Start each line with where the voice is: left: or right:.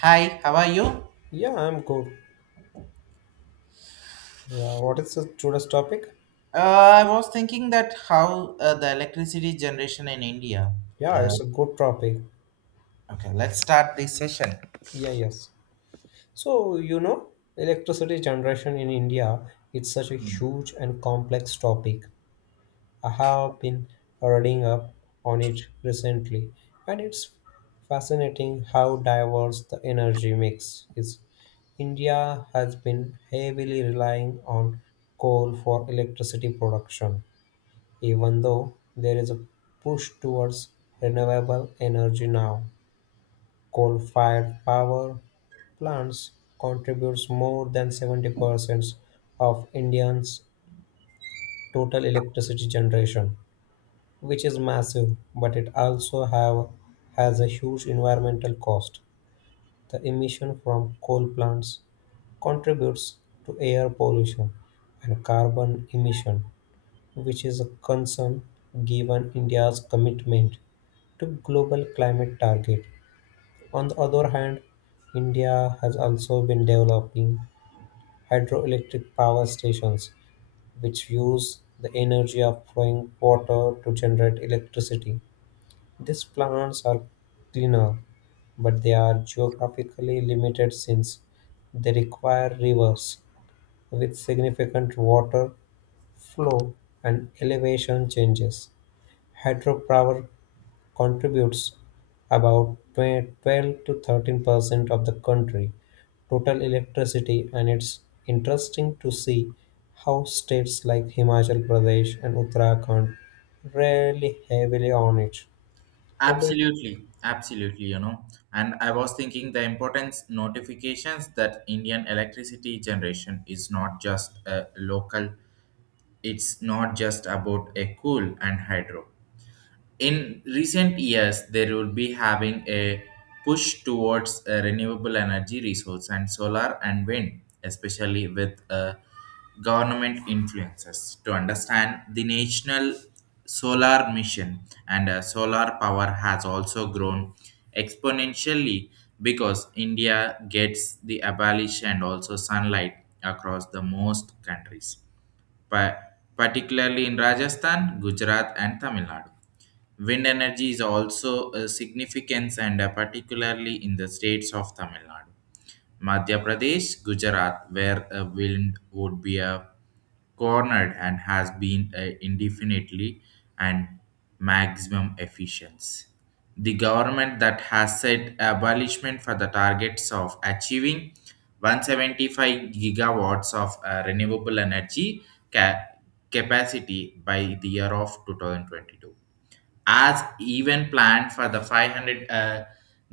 right: Hi, how are you?
left: Yeah, I'm good. Yeah, what is the today's topic?
right: I was thinking that how the electricity generation in India.
left: Yeah,
right: Uh,
left: it's a good topic.
right: okay, let's start this session.
left: Yeah, yes. So, electricity generation in India, it's such a huge and complex topic. I have been reading up on it recently, and it's fascinating how diverse the energy mix is. India has been heavily relying on coal for electricity production. Even though there is a push towards renewable energy now, coal-fired power plants contributes more than 70% of Indians' total electricity generation, which is massive, but it has a huge environmental cost. The emission from coal plants contributes to air pollution and carbon emission, which is a concern given India's commitment to global climate target. On the other hand, India has also been developing hydroelectric power stations, which use the energy of flowing water to generate electricity. These plants are cleaner, but they are geographically limited since they require rivers with significant water flow and elevation changes. Hydropower contributes about 12 to 13% of the country total electricity, and it's interesting to see how states like Himachal Pradesh and Uttarakhand rely heavily on it. What do you?
right: Absolutely, absolutely, you know. And I was thinking the importance notifications that Indian electricity generation is not just a local, it's not just about a coal and hydro. In recent years there will be having a push towards renewable energy resource and solar and wind, especially with government influences to understand the national solar mission. And solar power has also grown exponentially because India gets the abolition and also sunlight across the most countries, pa- particularly in Rajasthan, Gujarat, and Tamil Nadu. Wind energy is also a significance, and particularly in the states of Tamil Nadu, Madhya Pradesh, Gujarat, where a wind would be a cornered and has been indefinitely and maximum efficiency. The government that has set abolishment for the targets of achieving 175 gigawatts of renewable energy ca- capacity by the year of 2022, as even planned for the 500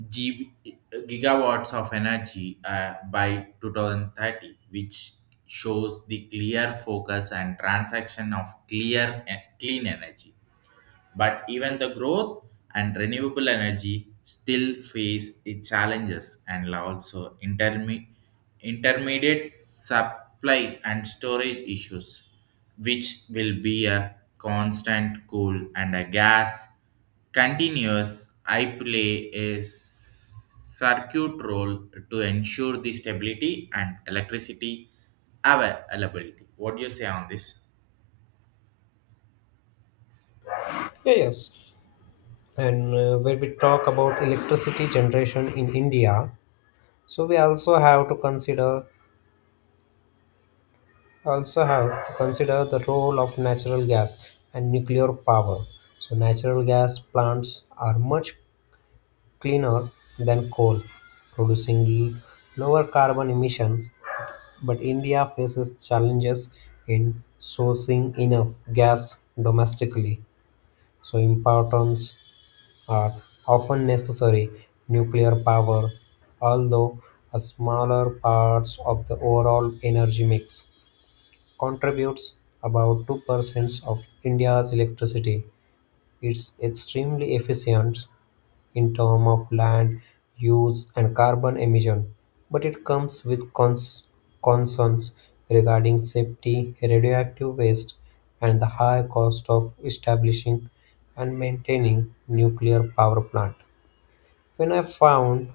right: GB, gigawatts of energy by 2030, which shows the clear focus and transaction of clear and clean energy. But even the growth and renewable energy still face the challenges and also intermediate supply and storage issues, which will be a constant coal and a gas continuous I play a circuit role to ensure the stability and electricity availability. What do you say on this?
left: Yeah, yes. And when we talk about electricity generation in India, so we also have to consider the role of natural gas and nuclear power. So natural gas plants are much cleaner than coal, producing lower carbon emissions, but India faces challenges in sourcing enough gas domestically. So imports are often necessary. Nuclear power, although a smaller parts of the overall energy mix, contributes about 2% of India's electricity. It's extremely efficient in terms of land use and carbon emission, but it comes with concerns regarding safety, radioactive waste, and the high cost of establishing and maintaining nuclear power plant. When I found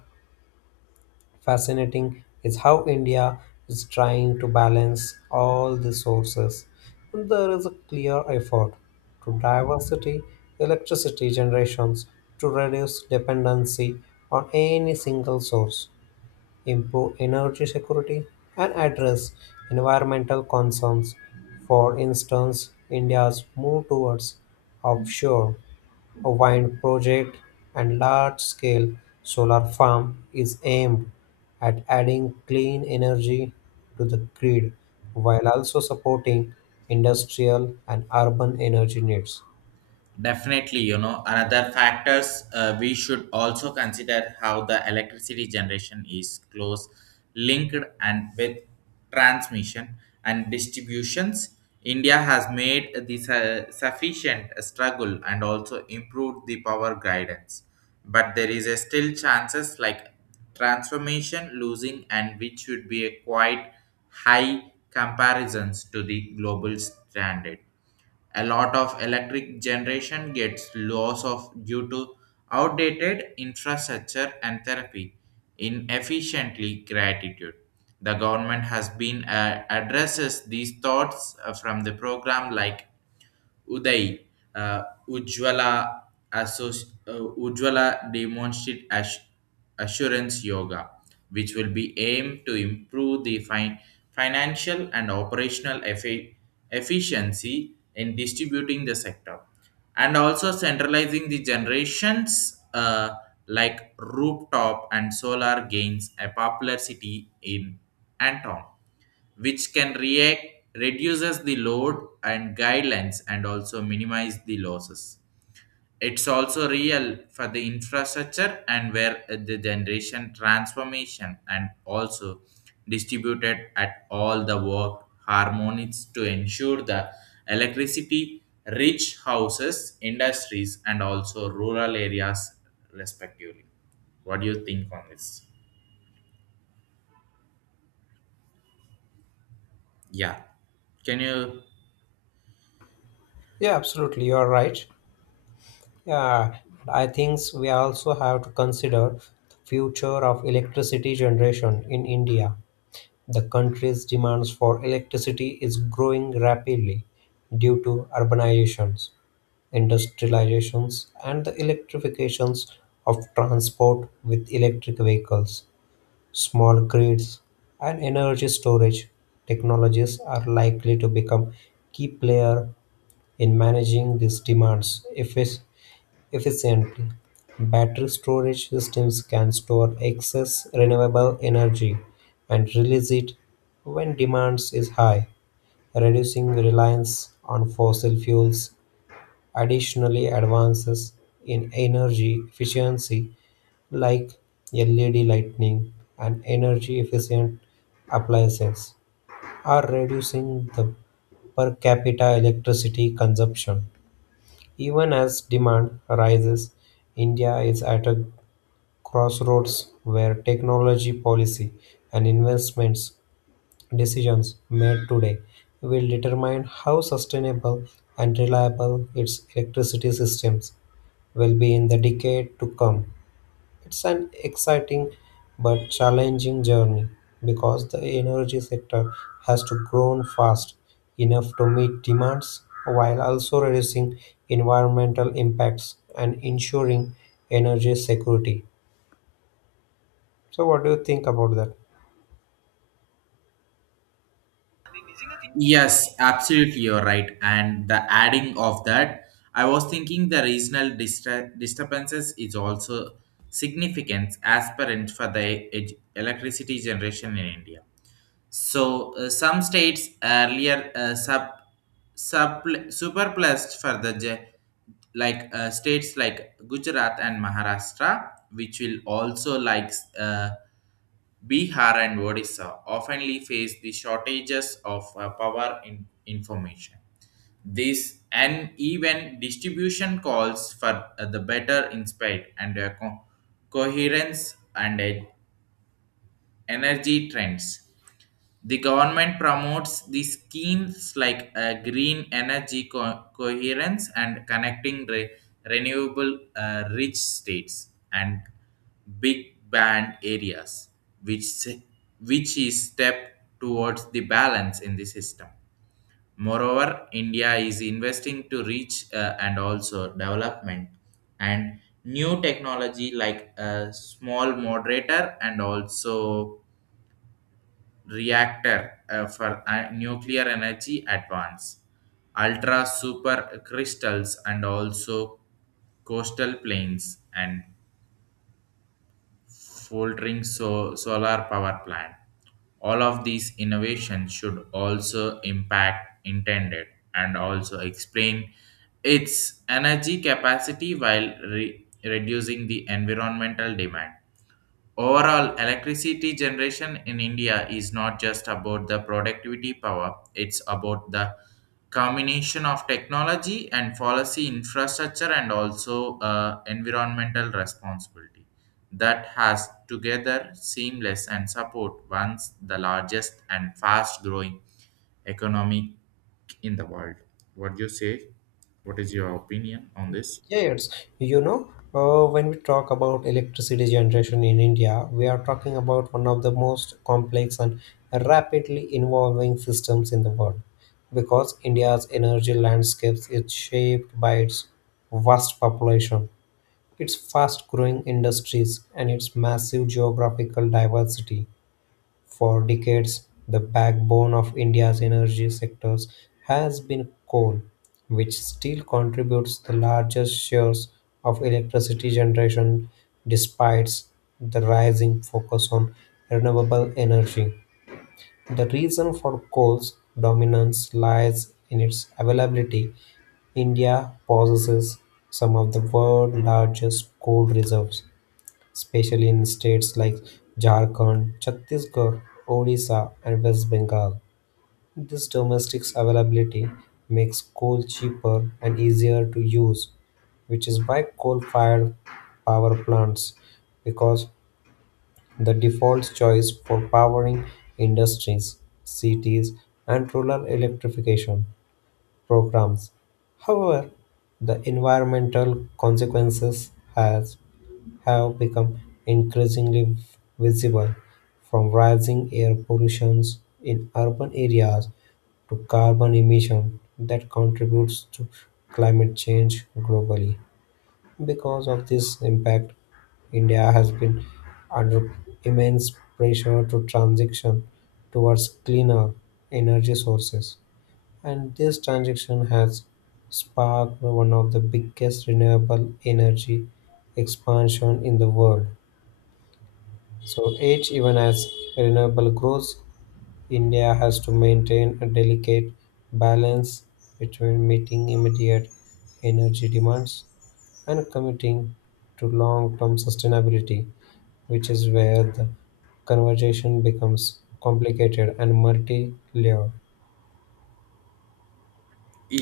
left: fascinating is how India is trying to balance all the sources. And there is a clear effort to diversity electricity generations to reduce dependency on any single source, improve energy security, and address environmental concerns. For instance, India's move towards offshore a wind project and large-scale solar farm is aimed at adding clean energy to the grid while also supporting industrial and urban energy needs.
right: Definitely, you know, another factors we should also consider how the electricity generation is close linked and with transmission and distributions. India has made this sufficient struggle and also improved the power guidance, but there is a still chances like transformation losing, and which should be a quite high comparisons to the global standard. A lot of electric generation gets loss of due to outdated infrastructure and therapy. Inefficiently gratitude. The government has been addresses these thoughts from the program like Uday, uh, Ujjwala, Ujjwala demonstrate assurance yoga, which will be aimed to improve the financial and operational efficiency in distributing the sector, and also centralizing the generations, like rooftop and solar gains a popular city in Anton, which can react reduces the load and guidelines, and also minimize the losses. It's also real for the infrastructure and where the generation transformation and also distributed at all the work harmonies to ensure the electricity rich houses industries and also rural areas respectively. What do you think on this? Yeah, can you?
left: Yeah, absolutely. You are right. Yeah, and I think we also have to consider the future of electricity generation in India. The country's demands for electricity is growing rapidly due to urbanizations industrializations, and the electrifications of transport with electric vehicles, small grids, and energy storage technologies are likely to become key player in managing these demands efficiently. Battery storage systems can store excess renewable energy and release it when demand is high, reducing reliance on fossil fuels. Additionally, advances in energy efficiency like LED lighting and energy-efficient appliances are reducing the per capita electricity consumption. Even as demand rises, India is at a crossroads where technology policy and investments decisions made today will determine how sustainable and reliable its electricity systems will be in the decade to come. It's an exciting but challenging journey because the energy sector has to grow fast enough to meet demands while also reducing environmental impacts and ensuring energy security. So what do you think about that?
right: Yes, absolutely, you're right. And the adding of that, I was thinking the regional disturbances is also significant as parent for the electricity generation in India. So some states earlier sub superplussed for the like states like Gujarat and Maharashtra, which will also like. Uh, Bihar and Odisha oftenly face the shortages of power in information. This uneven distribution calls for the better insight and coherence and energy trends. The government promotes the schemes like green energy coherence and connecting renewable rich states and big band areas, which, which is step towards the balance in the system. Moreover, India is investing to reach and also development and new technology like a small moderator and also reactor for nuclear energy advance, ultra super crystals, and also coastal plains, and folding solar power plant. All of these innovations should also impact intended and also explain its energy capacity while reducing the environmental demand. Overall, electricity generation in India is not just about the productivity power, it's about the combination of technology and policy infrastructure and also environmental responsibility that has together seamless and support once the largest and fast growing economy in the world. What do you say? What is your opinion on this?
left: Yes, when we talk about electricity generation in India, we are talking about one of the most complex and rapidly evolving systems in the world because India's energy landscapes is shaped by its vast population, its fast growing industries, and its massive geographical diversity. For decades, the backbone of India's energy sectors has been coal, which still contributes the largest shares of electricity generation despite the rising focus on renewable energy. The reason for coal's dominance lies in its availability. India possesses some of the world's largest coal reserves, especially in states like Jharkhand, Chhattisgarh, Odisha, and West Bengal. This domestic availability makes coal cheaper and easier to use, which is why coal fired power plants because the default choice for powering industries, cities, and rural electrification programs. However, the environmental consequences has have become increasingly visible, from rising air pollution in urban areas to carbon emission that contributes to climate change globally. Because of this impact, India has been under immense pressure to transition towards cleaner energy sources. And this transition has sparked one of the biggest renewable energy expansion in the world, even as renewable grows, India has to maintain a delicate balance between meeting immediate energy demands and committing to long-term sustainability, which is where the conversation becomes complicated and multi-layered.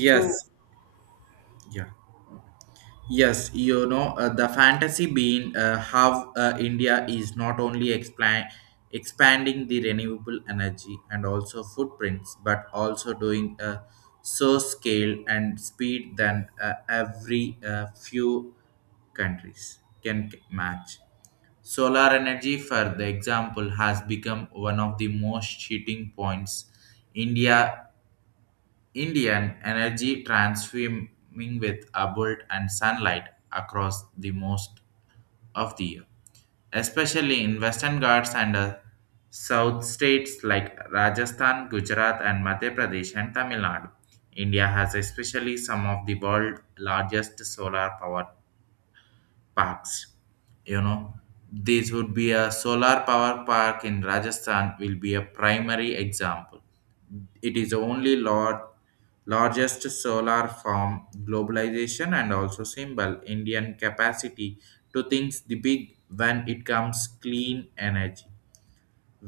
left: So
right: Yeah. Yes, you know, the fantasy being how India is not only expanding the renewable energy and also footprints, but also doing a so scale and speed than every few countries can match. Solar energy, for the example, has become one of the most cheating points. India Indian energy transforming with abundant and sunlight across the most of the year, especially in Western Ghats and South states like Rajasthan, Gujarat, and Madhya Pradesh and Tamil Nadu. India has especially some of the world's largest solar power parks. You know, this would be a solar power park in Rajasthan will be a primary example. It is only largest solar farm globalization and also symbol Indian capacity to think the big when it comes clean energy.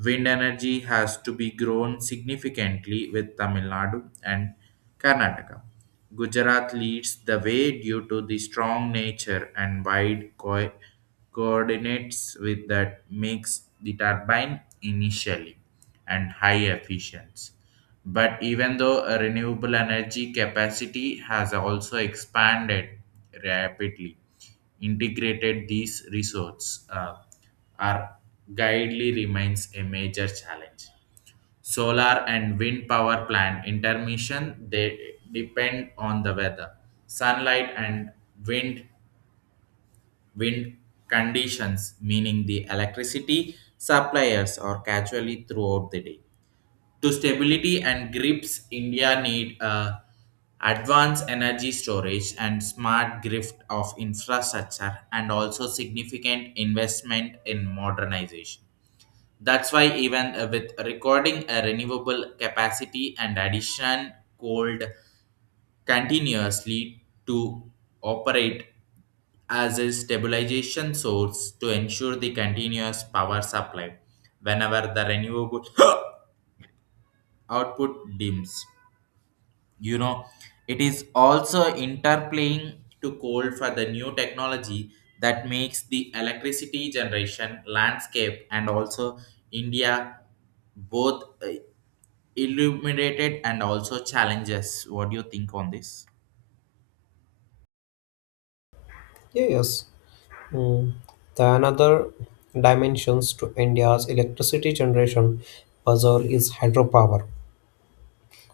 right: Wind energy has to be grown significantly with Tamil Nadu and Karnataka. Gujarat leads the way due to the strong nature and wide coordinates with that makes the turbine initially and high efficiency. But even though a renewable energy capacity has also expanded rapidly, integrated these resources are guidely remains a major challenge. Solar and wind power plant intermission they depend on the weather, sunlight and wind wind conditions, meaning the electricity suppliers are casually throughout the day to stability and grips. India need advanced energy storage and smart grid of infrastructure, and also significant investment in modernization. That's why even with recording a renewable capacity and addition, cold continuously to operate as a stabilization source to ensure the continuous power supply whenever the renewable output dims. You know, it is also interplaying to coal for the new technology that makes the electricity generation landscape and also India both illuminated and also challenges. What do you think on this?
left: yeah, yes, mm. The another dimensions to India's electricity generation puzzle is hydropower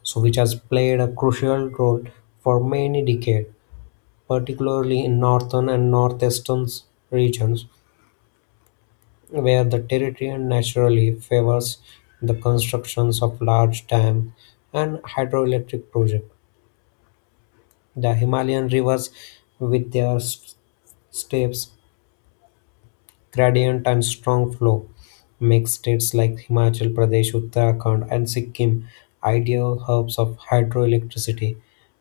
left: so which has played a crucial role for many decades, particularly in northern and northeastern regions, where the territory naturally favors the constructions of large dams and hydroelectric projects. The Himalayan rivers, with their steppes gradient and strong flow make states like Himachal Pradesh, Uttarakhand, and Sikkim ideal hubs of hydroelectricity.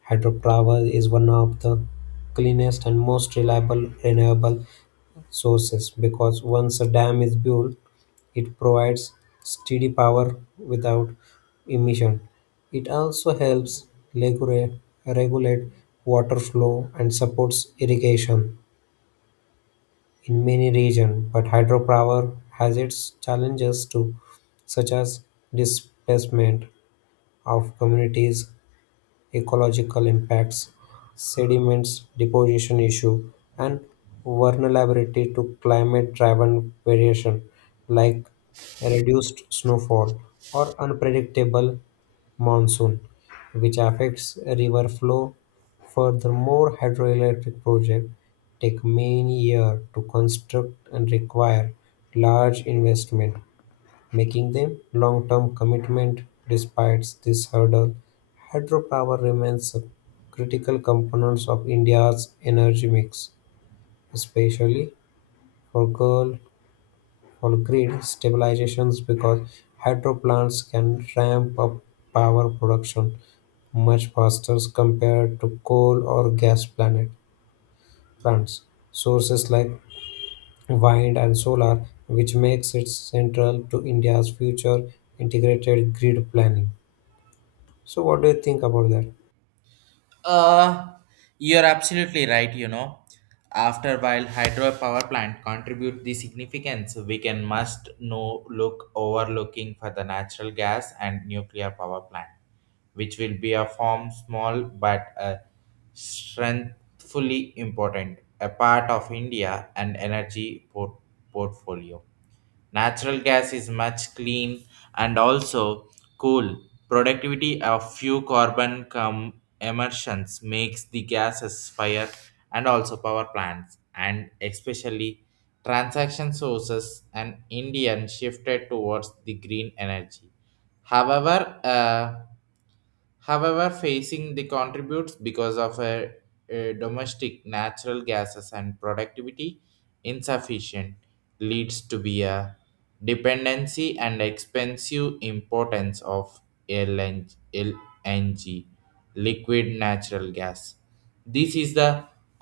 left: Hydropower is one of the cleanest and most reliable renewable sources because once a dam is built, it provides steady power without emission. It also helps regula- regulate water flow and supports irrigation in many regions, but hydropower has its challenges too, such as displacement of communities, ecological impacts, sediments deposition issue, and vulnerability to climate-driven variation like reduced snowfall or unpredictable monsoon, which affects river flow. Furthermore, hydroelectric projects take many years to construct and require large investment making them long-term commitment despite this hurdle. Hydropower remains a critical component of India's energy mix, especially for girl for grid stabilizations because hydro plants can ramp up power production much faster compared to coal or gas planet plants. Sources like wind and solar, which makes it central to India's future integrated grid planning. So, what do you think about that?
right: Uh, you're absolutely right, you know. After while hydropower plant contribute the significance, we can must no look overlooking for the natural gas and nuclear power plant, which will be a form small but a strengthfully important, a part of India and energy portfolio. Natural gas is much clean and also cool. Productivity of few carbon emissions makes the gases fire and also power plants, and especially transaction sources, and Indian shifted towards the green energy. However, uh, However facing the contributes because of a domestic natural gases and productivity insufficient leads to be a dependency and expensive importance of LNG, liquid natural gas. This is the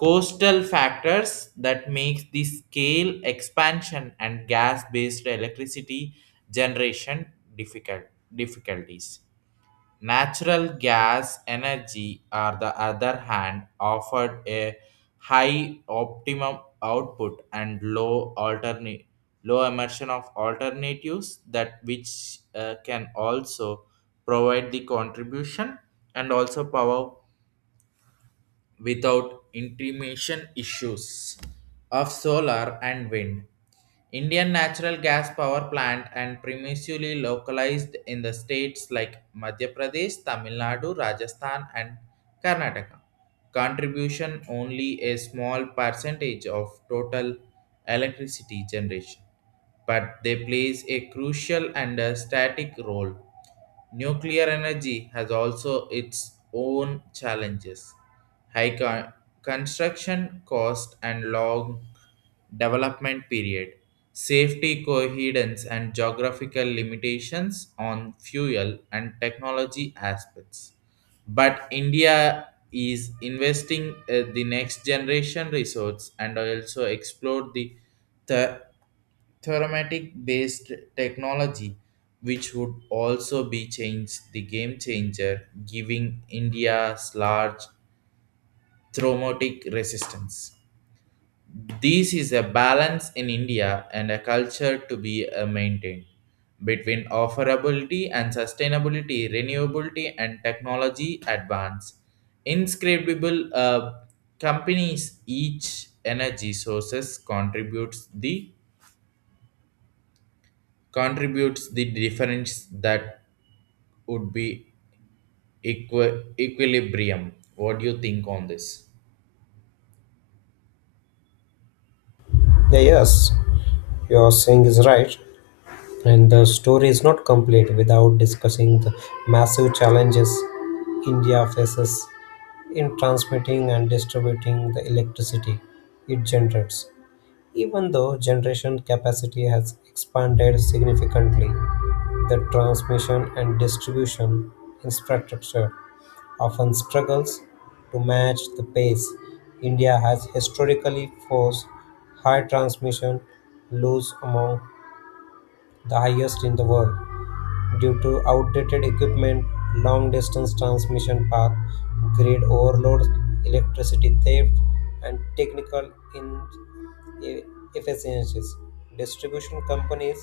right: coastal factors that makes the scale expansion and gas based electricity generation difficult difficulties. Natural gas energy, on the other hand, offered a high optimum output and low alternate low emission of alternatives that which can also provide the contribution and also power without intimation issues of solar and wind. Indian natural gas power plant and previously localized in the states like Madhya Pradesh, Tamil Nadu, Rajasthan, and Karnataka. Contribution only a small percentage of total electricity generation, but they plays a crucial and a static role. Nuclear energy has also its own challenges: high construction cost and long development period, safety coherence, and geographical limitations on fuel and technology aspects. But India is investing the next generation resource and also explore the thermatic based technology, which would also be changed the game changer giving India's large traumatic resistance. This is a balance in India and a culture to be maintained between offerability and sustainability, renewability and technology advance. Inscribable companies each energy sources contributes the difference that would be equilibrium. What do you think on this?
left: Yeah, yes, your saying is right, and the story is not complete without discussing the massive challenges India faces in transmitting and distributing the electricity it generates. Even though generation capacity has expanded significantly, the transmission and distribution infrastructure often struggles to match the pace. India has historically forced high transmission loads among the highest in the world due to outdated equipment, long distance transmission path, grid overloads, electricity theft, and technical e- efficiencies. Distribution companies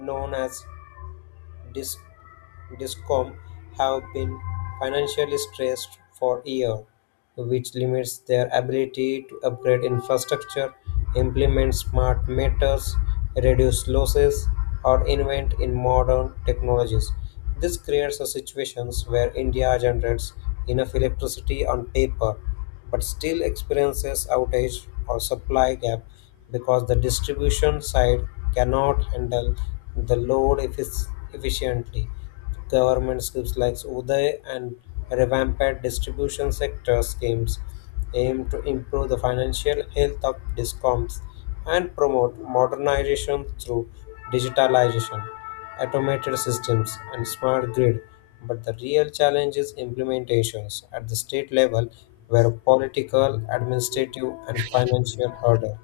left: known as DIS Discom have been financially stressed for years, which limits their ability to upgrade infrastructure, implement smart meters, reduce losses, or invent in modern technologies. This creates a situations where India generates enough electricity on paper but still experiences outage or supply gap because the distribution side cannot handle the load efficiently. Government schemes like Uday and revamped distribution sector schemes aim to improve the financial health of discoms and promote modernization through digitalization, automated systems, and smart grid. But the real challenge is implementations at the state level where political, administrative, and financial hurdles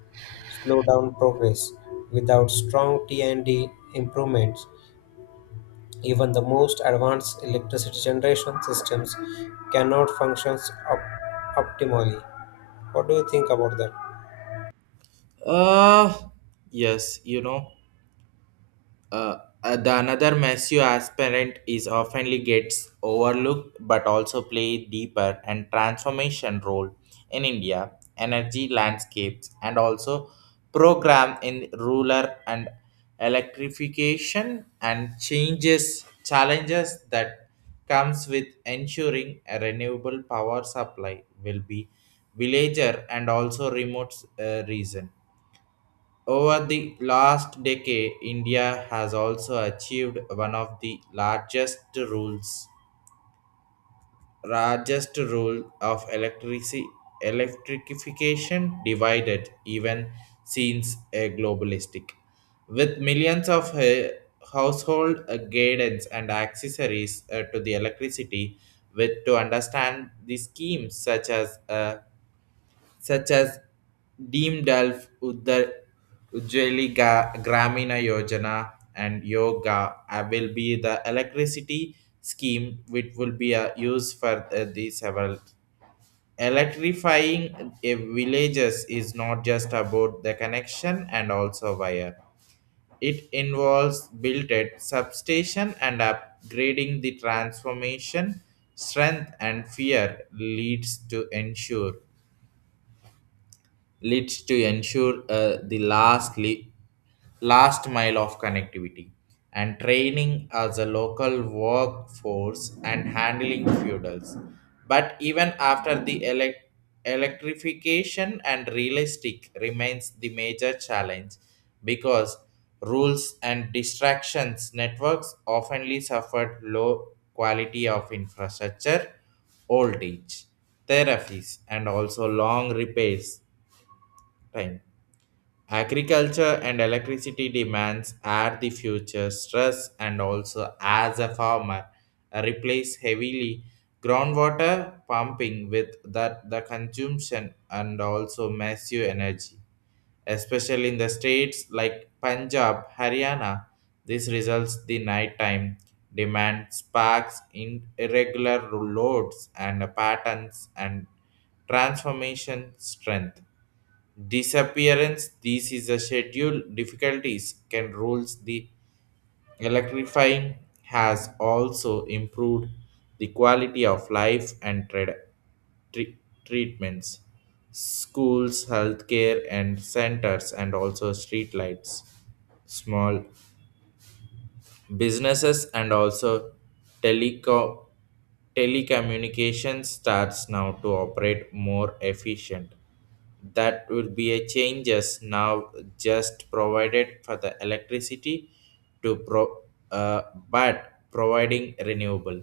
left: slow down progress without strong T&D improvements. Even the most advanced electricity generation systems cannot function optimally. What do you think about that?
right: Uh, yes, you know. uh, the another massive aspirant is oftenly gets overlooked but also play deeper and transformation role in India energy landscapes and also program in rural and electrification and changes challenges that comes with ensuring a renewable power supply will be villager and also remote region. Over the last decade, India has also achieved one of the largest rule of electricity electrification divided even since a globalistic, with millions of household guidance and accessories to the electricity, with to understand the schemes such as Deemdalf Uddar Ujjali Gramina Yojana and Yoga will be the electricity scheme which will be used for the several. Electrifying a villages is not just about the connection and also wire. It involves built substation and upgrading the transformation strength and fear leads to ensure the last mile of connectivity and training as a local workforce and handling feudals. But even after the electrification and realistic remains the major challenge, because rules and distractions networks oftenly suffered low quality of infrastructure, old age, therapies, and also long repairs time. Agriculture and electricity demands are the future stress, and also as a farmer replace heavily groundwater pumping with that the consumption and also massive energy, especially in the states like Punjab, Haryana. This results the nighttime demand sparks in irregular loads and patterns and transformation strength disappearance. This is a schedule difficulties can rules the electrifying. Has also improved the quality of life and trade, tre- treatments, schools, healthcare and centers, and also streetlights. Small businesses and also teleco- telecommunication starts now to operate more efficient. That will be a changes now just provided for the electricity to pro uh, but providing renewable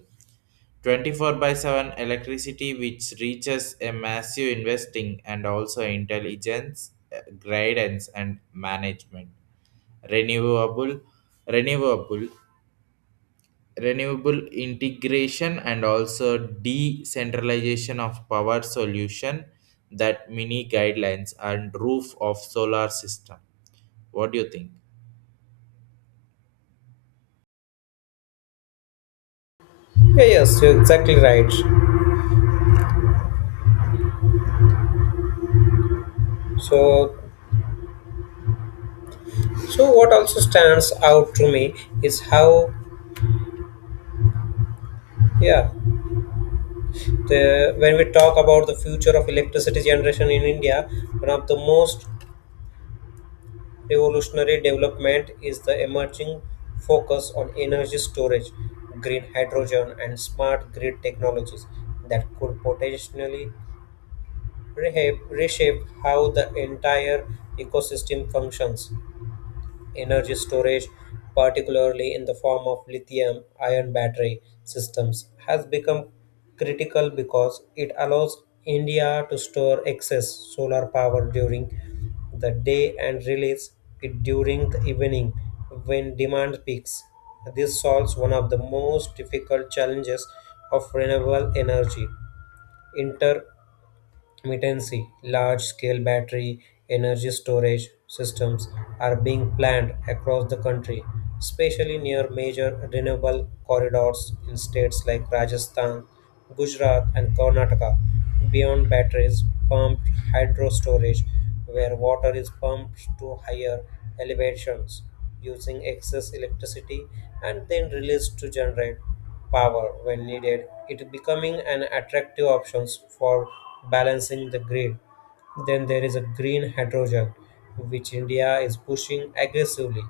right: 24 by 7 electricity, which reaches a massive investing and also intelligence guidance and management, renewable renewable renewable integration and also decentralization of power solution, that mini guidelines and roof of solar system. What do you think?
left: Yeah, yes, you're exactly right. So, so what also stands out to me is how, yeah, the when we talk about the future of electricity generation in India, one of the most revolutionary development is the emerging focus on energy storage, green hydrogen, and smart grid technologies that could potentially reshape how the entire ecosystem functions. Energy storage, particularly in the form of lithium ion battery systems, has become critical because it allows India to store excess solar power during the day and release it during the evening when demand peaks. This solves one of the most difficult challenges of renewable energy inter Mittensi. Large scale battery energy storage systems are being planned across the country, especially near major renewable corridors in states like Rajasthan, Gujarat, and Karnataka. Beyond batteries, pumped hydro storage, where water is pumped to higher elevations using excess electricity and then released to generate power when needed, it becoming an attractive option for balancing the grid. Then there is a green hydrogen, which India is pushing aggressively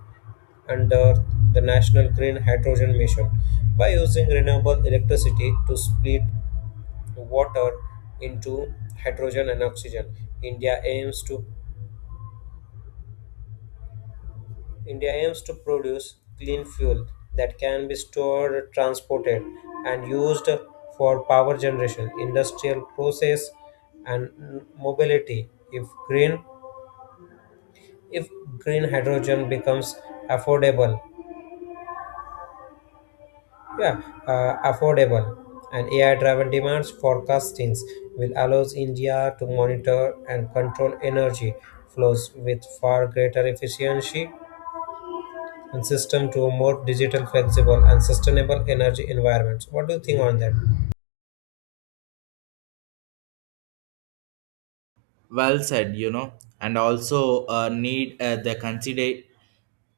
left: under the National Green Hydrogen Mission by using renewable electricity to split water into hydrogen and oxygen. India aims to India aims to produce clean fuel that can be stored, transported, and used for power generation, industrial process, and mobility. If green hydrogen becomes affordable, yeah, affordable, and AI-driven demands forecastings will allows India to monitor and control energy flows with far greater efficiency and system to a more digital, flexible, and sustainable energy environments. What do you think on that?
right: Well said, you know. And also need the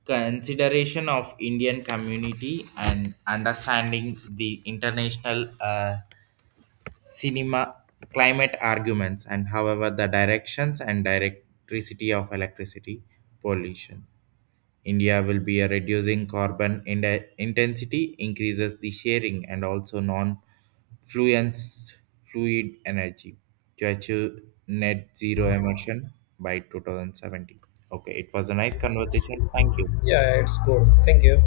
right: consideration of Indian community and understanding the international cinema climate arguments, and however the directions and direct electricity of electricity pollution. India will be a reducing carbon intensity, increases the sharing, and also non fluence fluid energy to achieve net zero emission by 2070. Okay, it was a nice conversation. Thank you.
left: Yeah, it's good. Thank you.